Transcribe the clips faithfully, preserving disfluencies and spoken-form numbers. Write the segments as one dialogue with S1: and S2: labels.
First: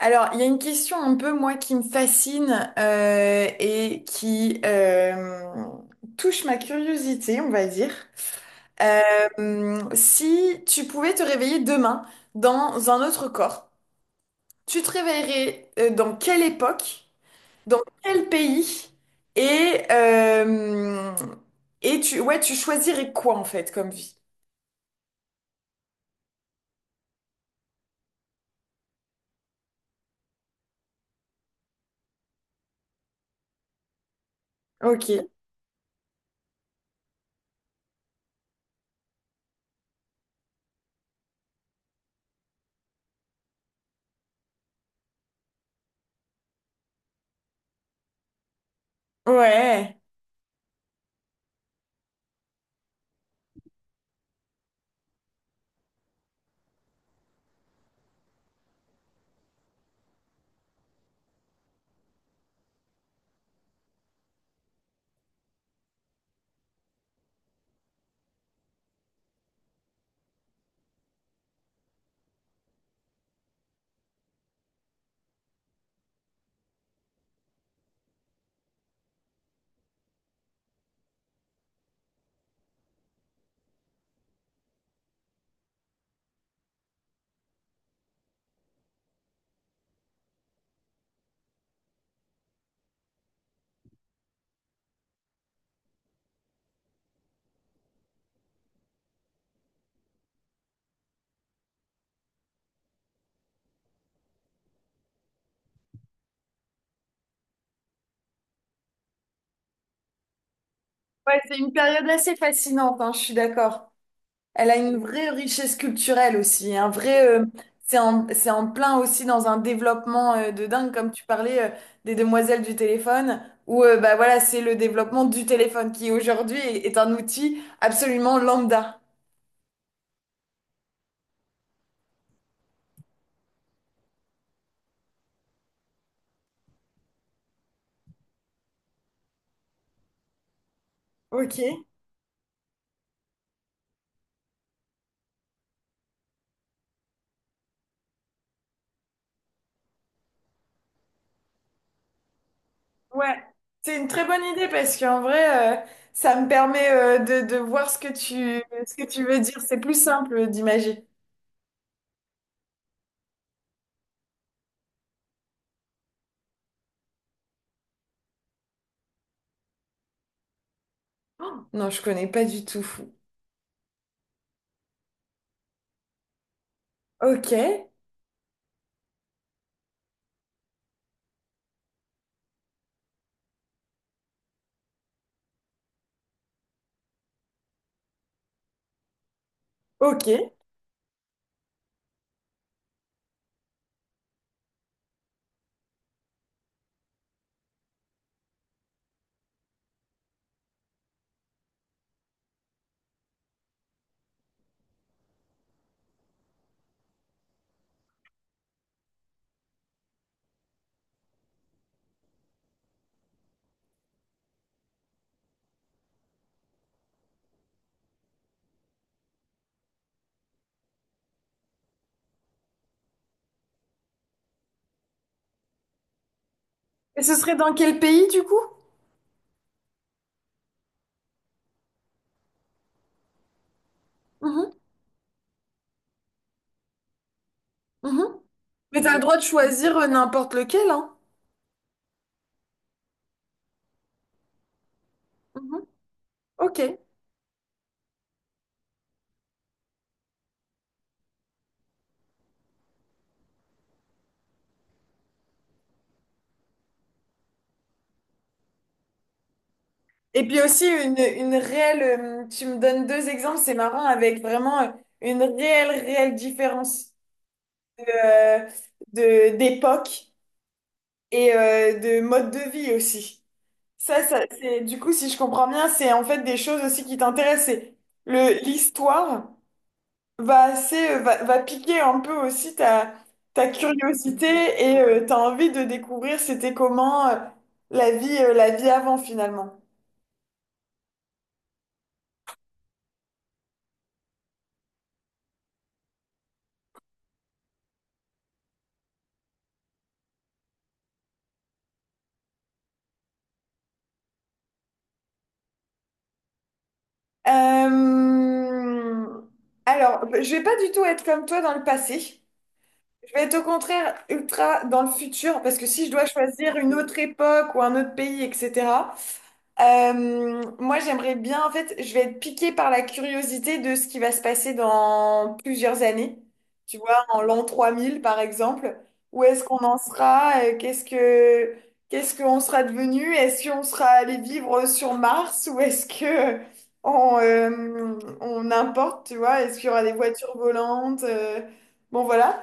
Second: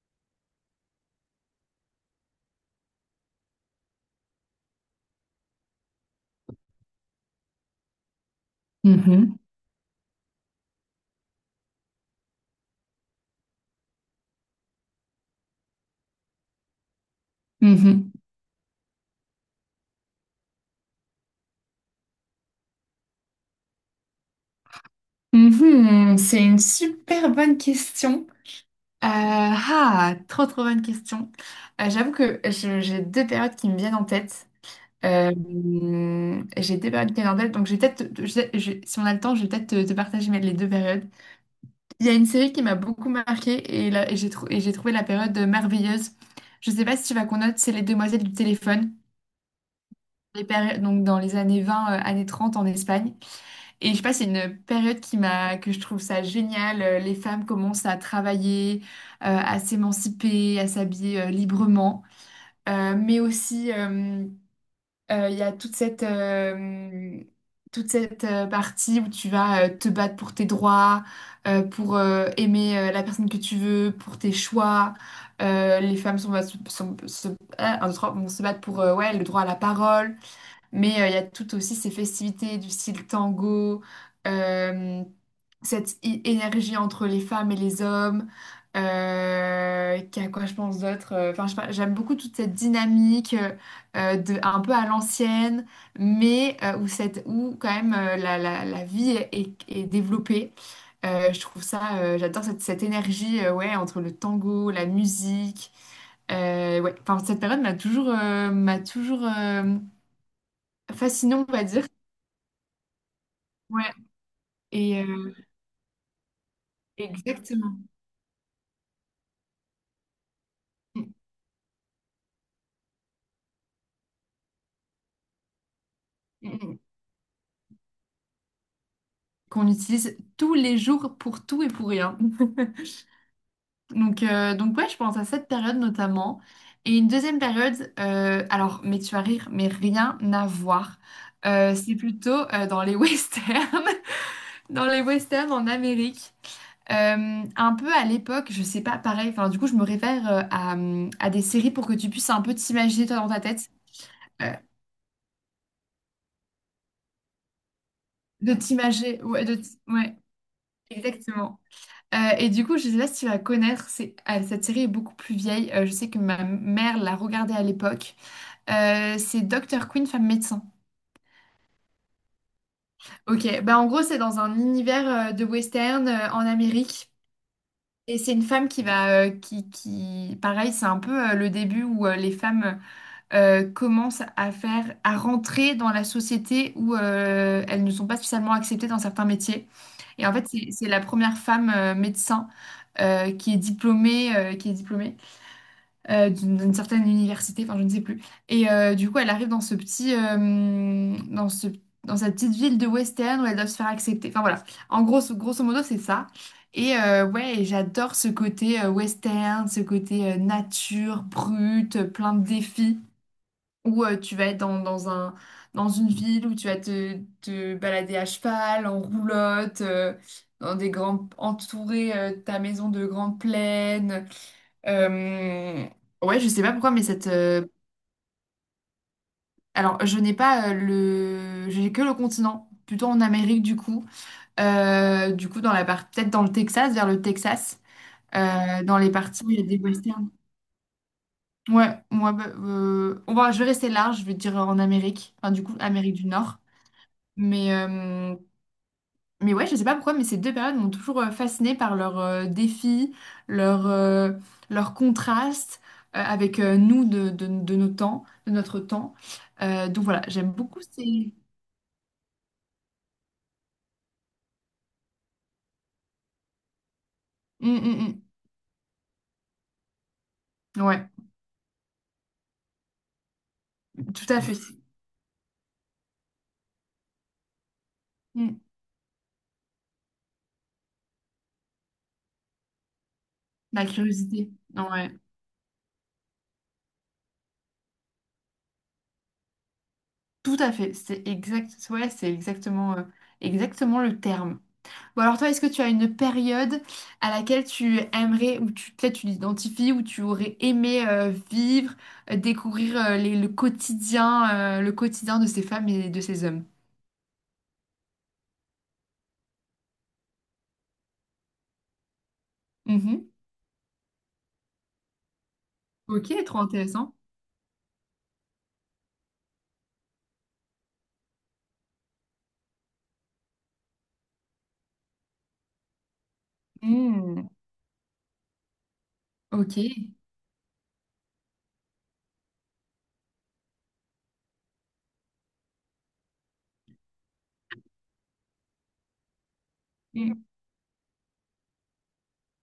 S1: Alors, il y a une question un peu, moi, qui me fascine euh, et qui euh, touche ma curiosité, on va dire.
S2: Mhm,
S1: Euh, si tu pouvais te réveiller demain dans un autre corps, tu te réveillerais euh, dans quelle époque, dans
S2: mhm.
S1: quel pays et, euh, et tu, ouais, tu choisirais quoi, en fait, comme vie?
S2: Mhm, c'est une super bonne question. Euh, ah, trop trop bonne question. Euh, j'avoue que je- j'ai deux périodes qui me viennent en tête.
S1: Ok.
S2: Euh, j'ai deux périodes qui me viennent en tête, donc je vais peut-être, te- je- je- si on a le temps, je vais peut-être te, te partager mes- les deux périodes. Il y a une série qui m'a beaucoup marquée et, là, et j'ai trou- et j'ai trouvé la période merveilleuse. Je sais pas si tu vas connaître, c'est Les Demoiselles du téléphone,
S1: Ouais.
S2: les péri- donc dans les années vingt euh, années trente en Espagne. Et je sais pas, c'est une période qui m'a, que je trouve ça génial. Euh, Les femmes commencent à travailler, euh, à s'émanciper, à s'habiller euh, librement. Euh, mais aussi, euh, euh, il y a toute cette, euh, toute cette euh, partie où tu vas euh, te battre pour tes droits, euh, pour euh, aimer euh, la personne que tu veux, pour tes choix. Euh, les femmes sont, sont- se, ah, un, deux, trois, vont se battre pour euh, ouais, le droit à la parole. Mais euh, il y a tout aussi ces festivités du style tango, euh, cette i- énergie entre les femmes et les hommes. Euh, qu'il a quoi je pense d'autre. euh, Enfin, je sais pas, j'aime beaucoup toute cette dynamique euh, euh, de un peu à l'ancienne, mais euh, où cette où quand même euh, la, la, la vie est, est développée. Euh, je trouve ça, euh, j'adore cette, cette énergie euh, ouais entre le tango, la musique. Euh, ouais, enfin, cette période m'a toujours, euh, m'a toujours euh,
S1: Ouais,
S2: fascinant, on
S1: c'est
S2: va
S1: une
S2: dire.
S1: période assez fascinante, hein, je suis
S2: Ouais,
S1: d'accord. Elle a une
S2: et
S1: vraie
S2: euh,
S1: richesse culturelle aussi, un vrai, euh,
S2: exactement.
S1: c'est en, c'est en plein aussi dans un développement euh, de dingue, comme
S2: Mm,
S1: tu parlais euh, des demoiselles du téléphone, où euh, bah voilà, c'est le développement du téléphone qui
S2: mm,
S1: aujourd'hui
S2: mm.
S1: est, est un outil absolument lambda.
S2: Qu'on utilise tous les jours pour tout et pour rien. Donc, euh, donc ouais, je pense à cette période notamment. Et une deuxième période, euh, alors, mais tu vas rire, mais rien à voir. Euh,
S1: Ok.
S2: c'est plutôt euh, dans les westerns, dans les westerns en Amérique. Euh, un peu à l'époque, je sais pas, pareil, enfin, du coup, je me réfère euh, à, euh, à des séries pour que tu puisses un peu t'imaginer toi dans
S1: Ouais,
S2: ta tête.
S1: c'est une très bonne
S2: Euh,
S1: idée parce qu'en vrai, euh, ça me permet euh, de, de voir ce que
S2: de
S1: tu, ce que
S2: t'imaginer,
S1: tu veux
S2: ouais, de
S1: dire.
S2: t-
S1: C'est plus
S2: ouais,
S1: simple d'imaginer.
S2: exactement. Euh, et du coup, je sais pas si tu vas connaître, c'est- ah, cette série est beaucoup plus vieille. Euh, je sais que ma mère l'a regardée à l'époque. Euh, c'est docteur Quinn, femme médecin.
S1: Oh, non, je connais pas du tout.
S2: Ok, bah en gros, c'est dans un univers euh, de western euh, en Amérique.
S1: Ok,
S2: Et c'est une femme qui va, euh, qui, qui, pareil, c'est un peu euh, le début où euh, les femmes euh, commencent à faire, à rentrer dans la société où euh, elles ne sont pas spécialement acceptées dans certains métiers. Et
S1: ok.
S2: en fait,
S1: Et
S2: c'est c'est la première femme euh, médecin euh, qui est diplômée, euh, qui est diplômée. euh, d'une d'une certaine université, enfin je ne sais plus. Et euh, du coup, elle arrive dans ce petit, euh, dans ce, dans cette petite ville de Western où elle doit se faire accepter. Enfin voilà, en gros, grosso modo, c'est ça. Et euh, ouais, et j'adore ce côté euh, western, ce côté euh, nature, brute, plein de défis. Ou euh, tu vas être dans, dans un, dans une ville où tu vas te, te balader à cheval, en roulotte, euh, dans des grandes, entourer euh, ta maison de grandes plaines. Euh, Ouais, je sais pas pourquoi, mais cette.
S1: ce serait
S2: Euh,
S1: dans quel pays du coup?
S2: Alors, je n'ai pas euh, le. J'ai que le continent, plutôt en Amérique du coup.
S1: Mhm,
S2: Euh, du coup, dans la part... peut-être dans le Texas, vers le Texas,
S1: mhm.
S2: euh, dans
S1: Mais
S2: les
S1: t'as le droit de
S2: parties où il y a des
S1: choisir euh,
S2: westerns.
S1: n'importe lequel, hein.
S2: Ouais, moi, bah, euh, on va... je vais rester large, je vais dire en Amérique, enfin, du coup,
S1: Mhm.
S2: Amérique du Nord.
S1: Ok.
S2: Mais, euh, mais ouais, je sais pas pourquoi, mais ces deux périodes m'ont toujours euh, fascinée par leurs euh, défis, leurs euh, leurs contrastes euh, avec euh, nous de, de, de nos temps, de notre temps. Euh, donc voilà,
S1: Et
S2: j'aime
S1: puis
S2: beaucoup
S1: aussi une,
S2: ces...
S1: une réelle, euh, tu me donnes deux exemples, c'est marrant, avec vraiment euh, une réelle, réelle différence
S2: Hum,
S1: de,
S2: hum,
S1: euh, de- d'époque
S2: hum. Ouais,
S1: et euh, de mode de vie aussi. Ça,
S2: tout à
S1: ça,
S2: fait.
S1: c'est, du coup, si je comprends bien, c'est en fait des choses aussi qui t'intéressent. C'est
S2: Hum.
S1: le, l'histoire. Va, assez- euh, va, va piquer un peu aussi ta, ta
S2: La
S1: curiosité
S2: curiosité.
S1: et
S2: Ouais,
S1: euh, t'as envie de découvrir c'était comment euh, la vie, euh, la vie avant finalement.
S2: tout à fait. C'est exact... ouais, c'est exactement, euh, exactement le terme. Bon alors toi, est-ce que tu as une période à laquelle tu aimerais, ou tu, peut-être tu l'identifies, ou tu aurais aimé euh, vivre, euh, découvrir euh, les- le quotidien, euh, le quotidien de ces femmes et de ces hommes?
S1: Euh, Alors, je vais pas du tout être comme toi dans le passé.
S2: Mhm.
S1: Je vais être au contraire ultra dans le futur parce que si je dois
S2: Ok, trop
S1: choisir une
S2: intéressant.
S1: autre époque ou un autre pays, et cetera Euh, moi, j'aimerais bien, en fait, je vais être piquée par la curiosité de ce qui va se passer dans plusieurs années. Tu vois, en
S2: Mm.
S1: l'an trois mille, par exemple. Où est-ce qu'on
S2: Ok.
S1: en sera? Euh, Qu'est-ce que, qu'est-ce qu'on sera devenu? Est-ce qu'on sera allé vivre sur Mars ou est-ce que on, euh, on importe, tu vois? Est-ce qu'il y aura des
S2: Mm.
S1: voitures volantes? Euh, bon, voilà.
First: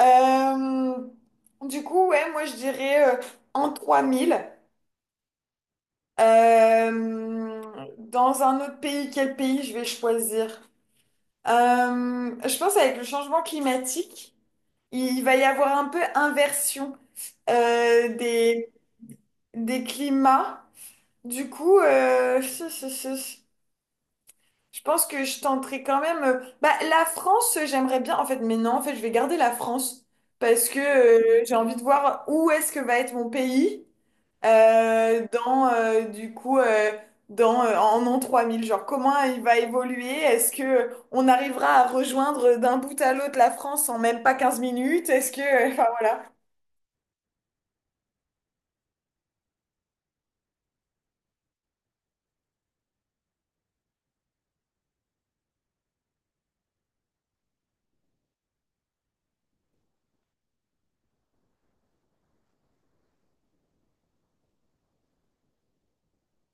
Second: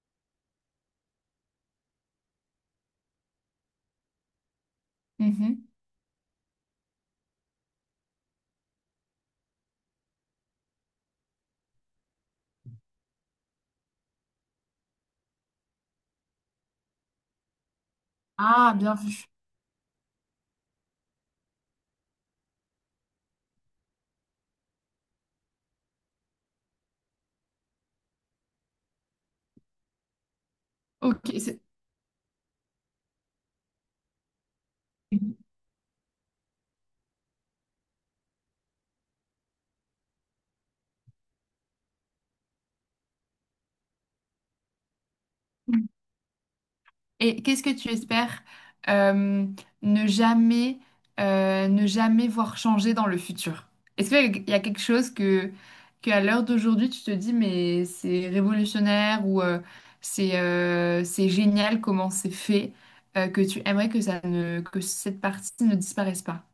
S1: Euh, du coup, ouais, moi, je dirais euh, en trois mille.
S2: Mhm.
S1: Euh, dans un autre pays, quel pays je vais choisir? Euh, je pense avec le changement climatique, il va y avoir un peu inversion euh, des,
S2: Ah, bien vu.
S1: des climats. Du coup, euh, ce- ce- ce- je pense que je tenterai quand même, euh, bah, la France, euh, j'aimerais bien. En fait, mais non, en fait, je vais garder la France parce que
S2: Ok.
S1: euh, j'ai
S2: c'est-
S1: envie de voir où est-ce que va être mon pays, euh,
S2: Mhm.
S1: dans euh, du coup euh, dans euh, en an trois mille, genre comment il va évoluer, est-ce que on arrivera à rejoindre d'un bout à l'autre la France en même pas quinze minutes, est-ce que euh, enfin voilà.
S2: Et qu'est-ce que tu espères euh, ne jamais, euh, ne jamais voir changer dans le futur? Est-ce qu'il y a quelque chose que, que à l'heure d'aujourd'hui, tu te dis, mais c'est révolutionnaire ou euh, c'est euh, c'est génial comment c'est fait, euh, que tu aimerais que ça ne, que cette partie ne disparaisse pas?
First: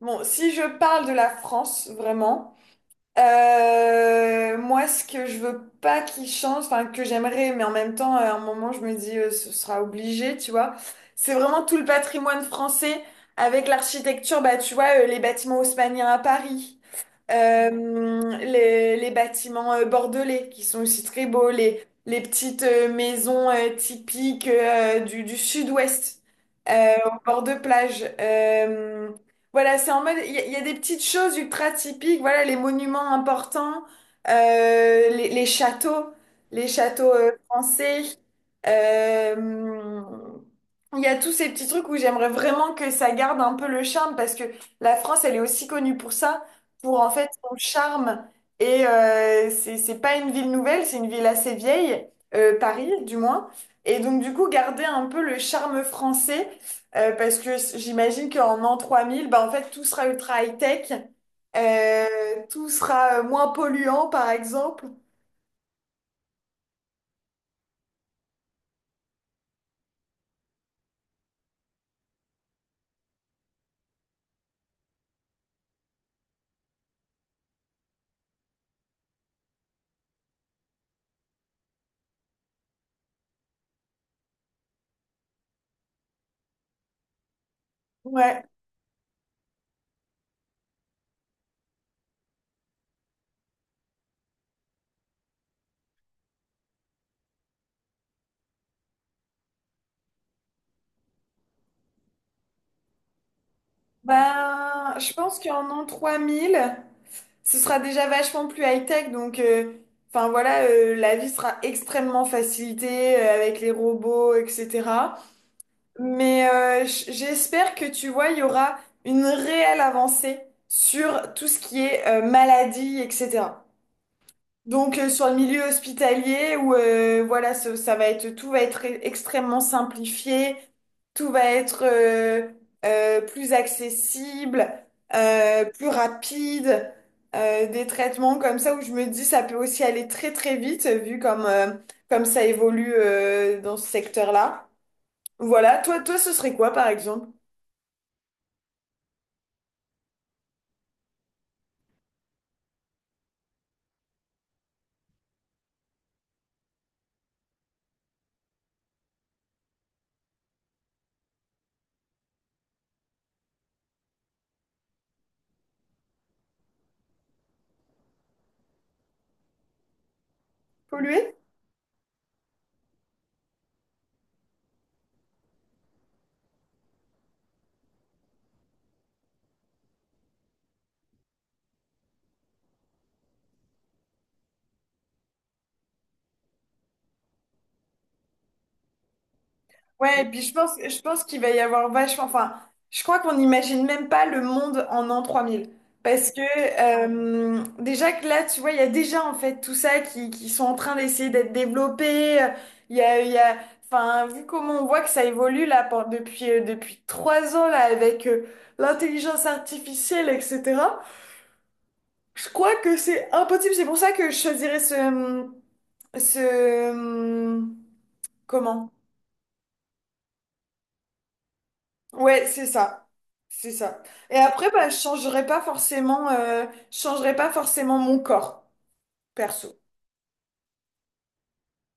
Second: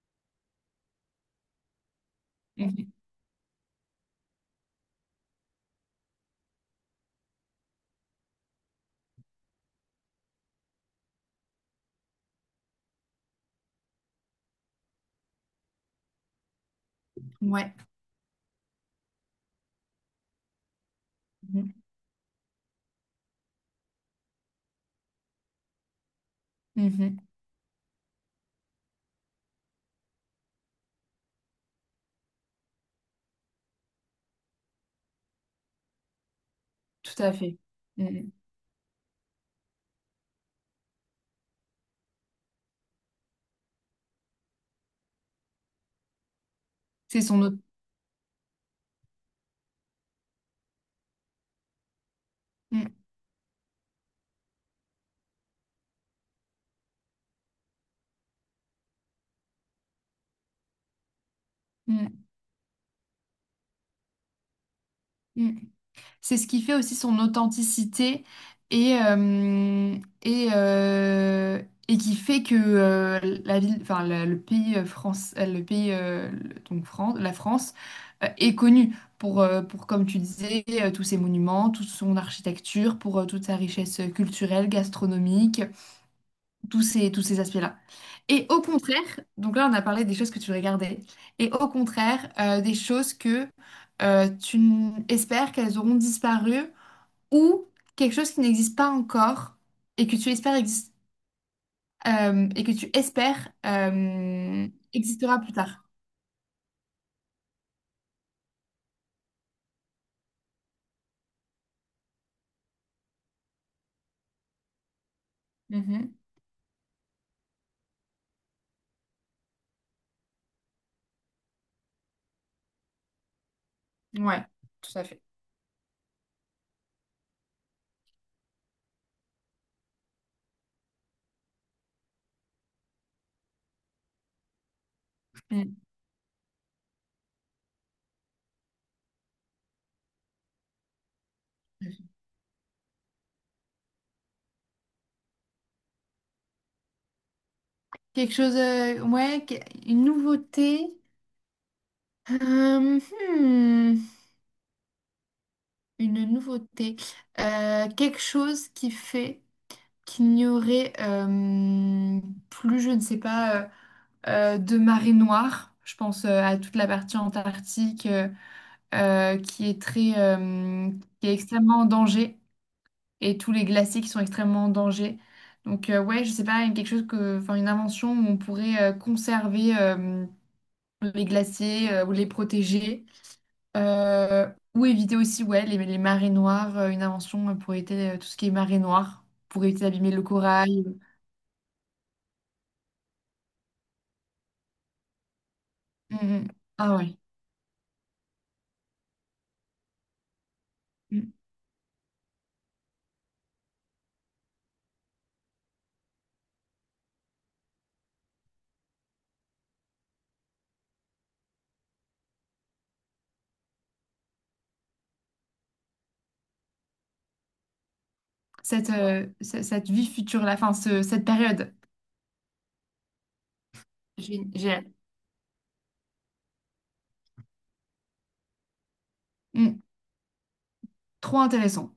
S1: Bon, si je parle de la France vraiment,
S2: Mhm.
S1: euh, moi ce que je veux pas qu'il change, enfin que j'aimerais, mais en même temps euh, à un moment je me dis euh, ce sera obligé, tu vois. C'est vraiment tout le patrimoine français, avec l'architecture, bah tu vois euh, les bâtiments haussmanniens à Paris.
S2: Ouais.
S1: Euh, les, les bâtiments euh, bordelais qui sont aussi très beaux,
S2: Mhm.
S1: les, les petites euh, maisons euh, typiques euh, du, du sud-ouest euh,
S2: Mhm.
S1: au bord de plage. Euh, voilà, c'est en mode, il y, a il y a des petites choses ultra typiques, voilà, les monuments importants, euh, les, les châteaux, les châteaux
S2: Tout
S1: euh,
S2: à fait.
S1: français.
S2: Mhm.
S1: Euh, il y a tous ces petits trucs où j'aimerais vraiment que ça garde un peu le charme, parce que la France, elle est aussi connue pour ça, pour en
S2: C'est
S1: fait
S2: son
S1: son
S2: autre.
S1: charme. Et euh, c'est c'est pas une ville nouvelle, c'est une ville assez vieille, euh, Paris
S2: Mmh,
S1: du moins. Et donc du coup, garder un peu le charme français, euh, parce que s- j'imagine qu'en an trois mille bah, en fait, tout sera ultra high-tech, euh,
S2: mmh,
S1: tout sera euh, moins polluant par exemple.
S2: mmh. C'est ce qui fait aussi son authenticité et, euh, et, euh, et qui fait que euh, la ville, enfin, la- le pays euh, France, euh, le pays euh, le- donc France, la France euh, est connue pour, euh, pour, comme tu disais, euh, tous ses monuments, toute son architecture, pour euh, toute sa richesse culturelle, gastronomique, tous ces, tous ces aspects-là.
S1: Ouais,
S2: Et au contraire, donc là on a parlé des choses que tu regardais, et au contraire euh, des choses que euh, tu n- espères qu'elles auront disparu ou quelque chose qui n'existe pas encore et que tu espères exis- euh, et que tu espères euh,
S1: ben, je pense
S2: existera plus
S1: qu'en
S2: tard.
S1: an trois mille ce sera déjà vachement plus high-tech. Donc, euh, enfin voilà, euh, la vie sera extrêmement facilitée euh, avec les robots, et cetera.
S2: Mhm.
S1: Mais euh, j- j'espère que tu vois, il y aura une réelle avancée sur tout ce qui est euh, maladie, et cetera.
S2: Ouais,
S1: Donc
S2: tout à
S1: euh,
S2: fait.
S1: sur le milieu hospitalier où euh, voilà, ce- ça, va être tout va être e- extrêmement simplifié, tout va être euh, euh, plus accessible, euh,
S2: Mm.
S1: plus rapide, euh, des traitements comme ça où je me dis ça peut aussi aller très très vite vu comme euh, comme ça évolue euh, dans ce secteur-là. Voilà, toi, toi, ce serait quoi, par exemple?
S2: Quelque chose, euh, ouais, que- une nouveauté. Euh, hmm, une nouveauté. Euh, quelque chose qui fait qu'il n'y aurait euh, plus, je ne sais pas, euh, euh, de marée noire. Je pense euh, à toute la partie antarctique. euh, euh, qui est très, euh, qui est
S1: Polluer?
S2: extrêmement en danger et tous les glaciers qui sont extrêmement en danger. Donc euh, ouais, je sais pas, quelque chose que, enfin une invention où on pourrait euh, conserver euh, les glaciers euh, ou les protéger. Euh, ou éviter aussi ouais les, les marées noires. Euh, une invention euh, pour éviter euh, tout ce qui est marée noire, pour éviter d'abîmer le
S1: Ouais, et puis je pense,
S2: corail.
S1: je pense qu'il va y avoir vachement. Enfin, je crois qu'on n'imagine même pas le monde en an trois mille.
S2: Mm,
S1: Parce que
S2: mm. Ah ouais.
S1: euh, déjà que là, tu vois, il y a déjà en fait tout ça qui, qui sont en train d'essayer
S2: Mm.
S1: d'être développés. Il y a, il y a, enfin, vu comment on voit que ça évolue là pour- depuis, euh, depuis trois ans là avec euh, l'intelligence artificielle, et cetera. Je crois que c'est impossible. C'est pour ça que je choisirais ce, ce.
S2: Cette,
S1: Comment?
S2: euh, ce- cette vie future là, enfin ce- cette période.
S1: Ouais, c'est ça. C'est ça. Et
S2: Gé-
S1: après, bah,
S2: Génial.
S1: je changerai pas forcément, euh, je changerai pas forcément mon corps, perso.
S2: Mm. Trop intéressant.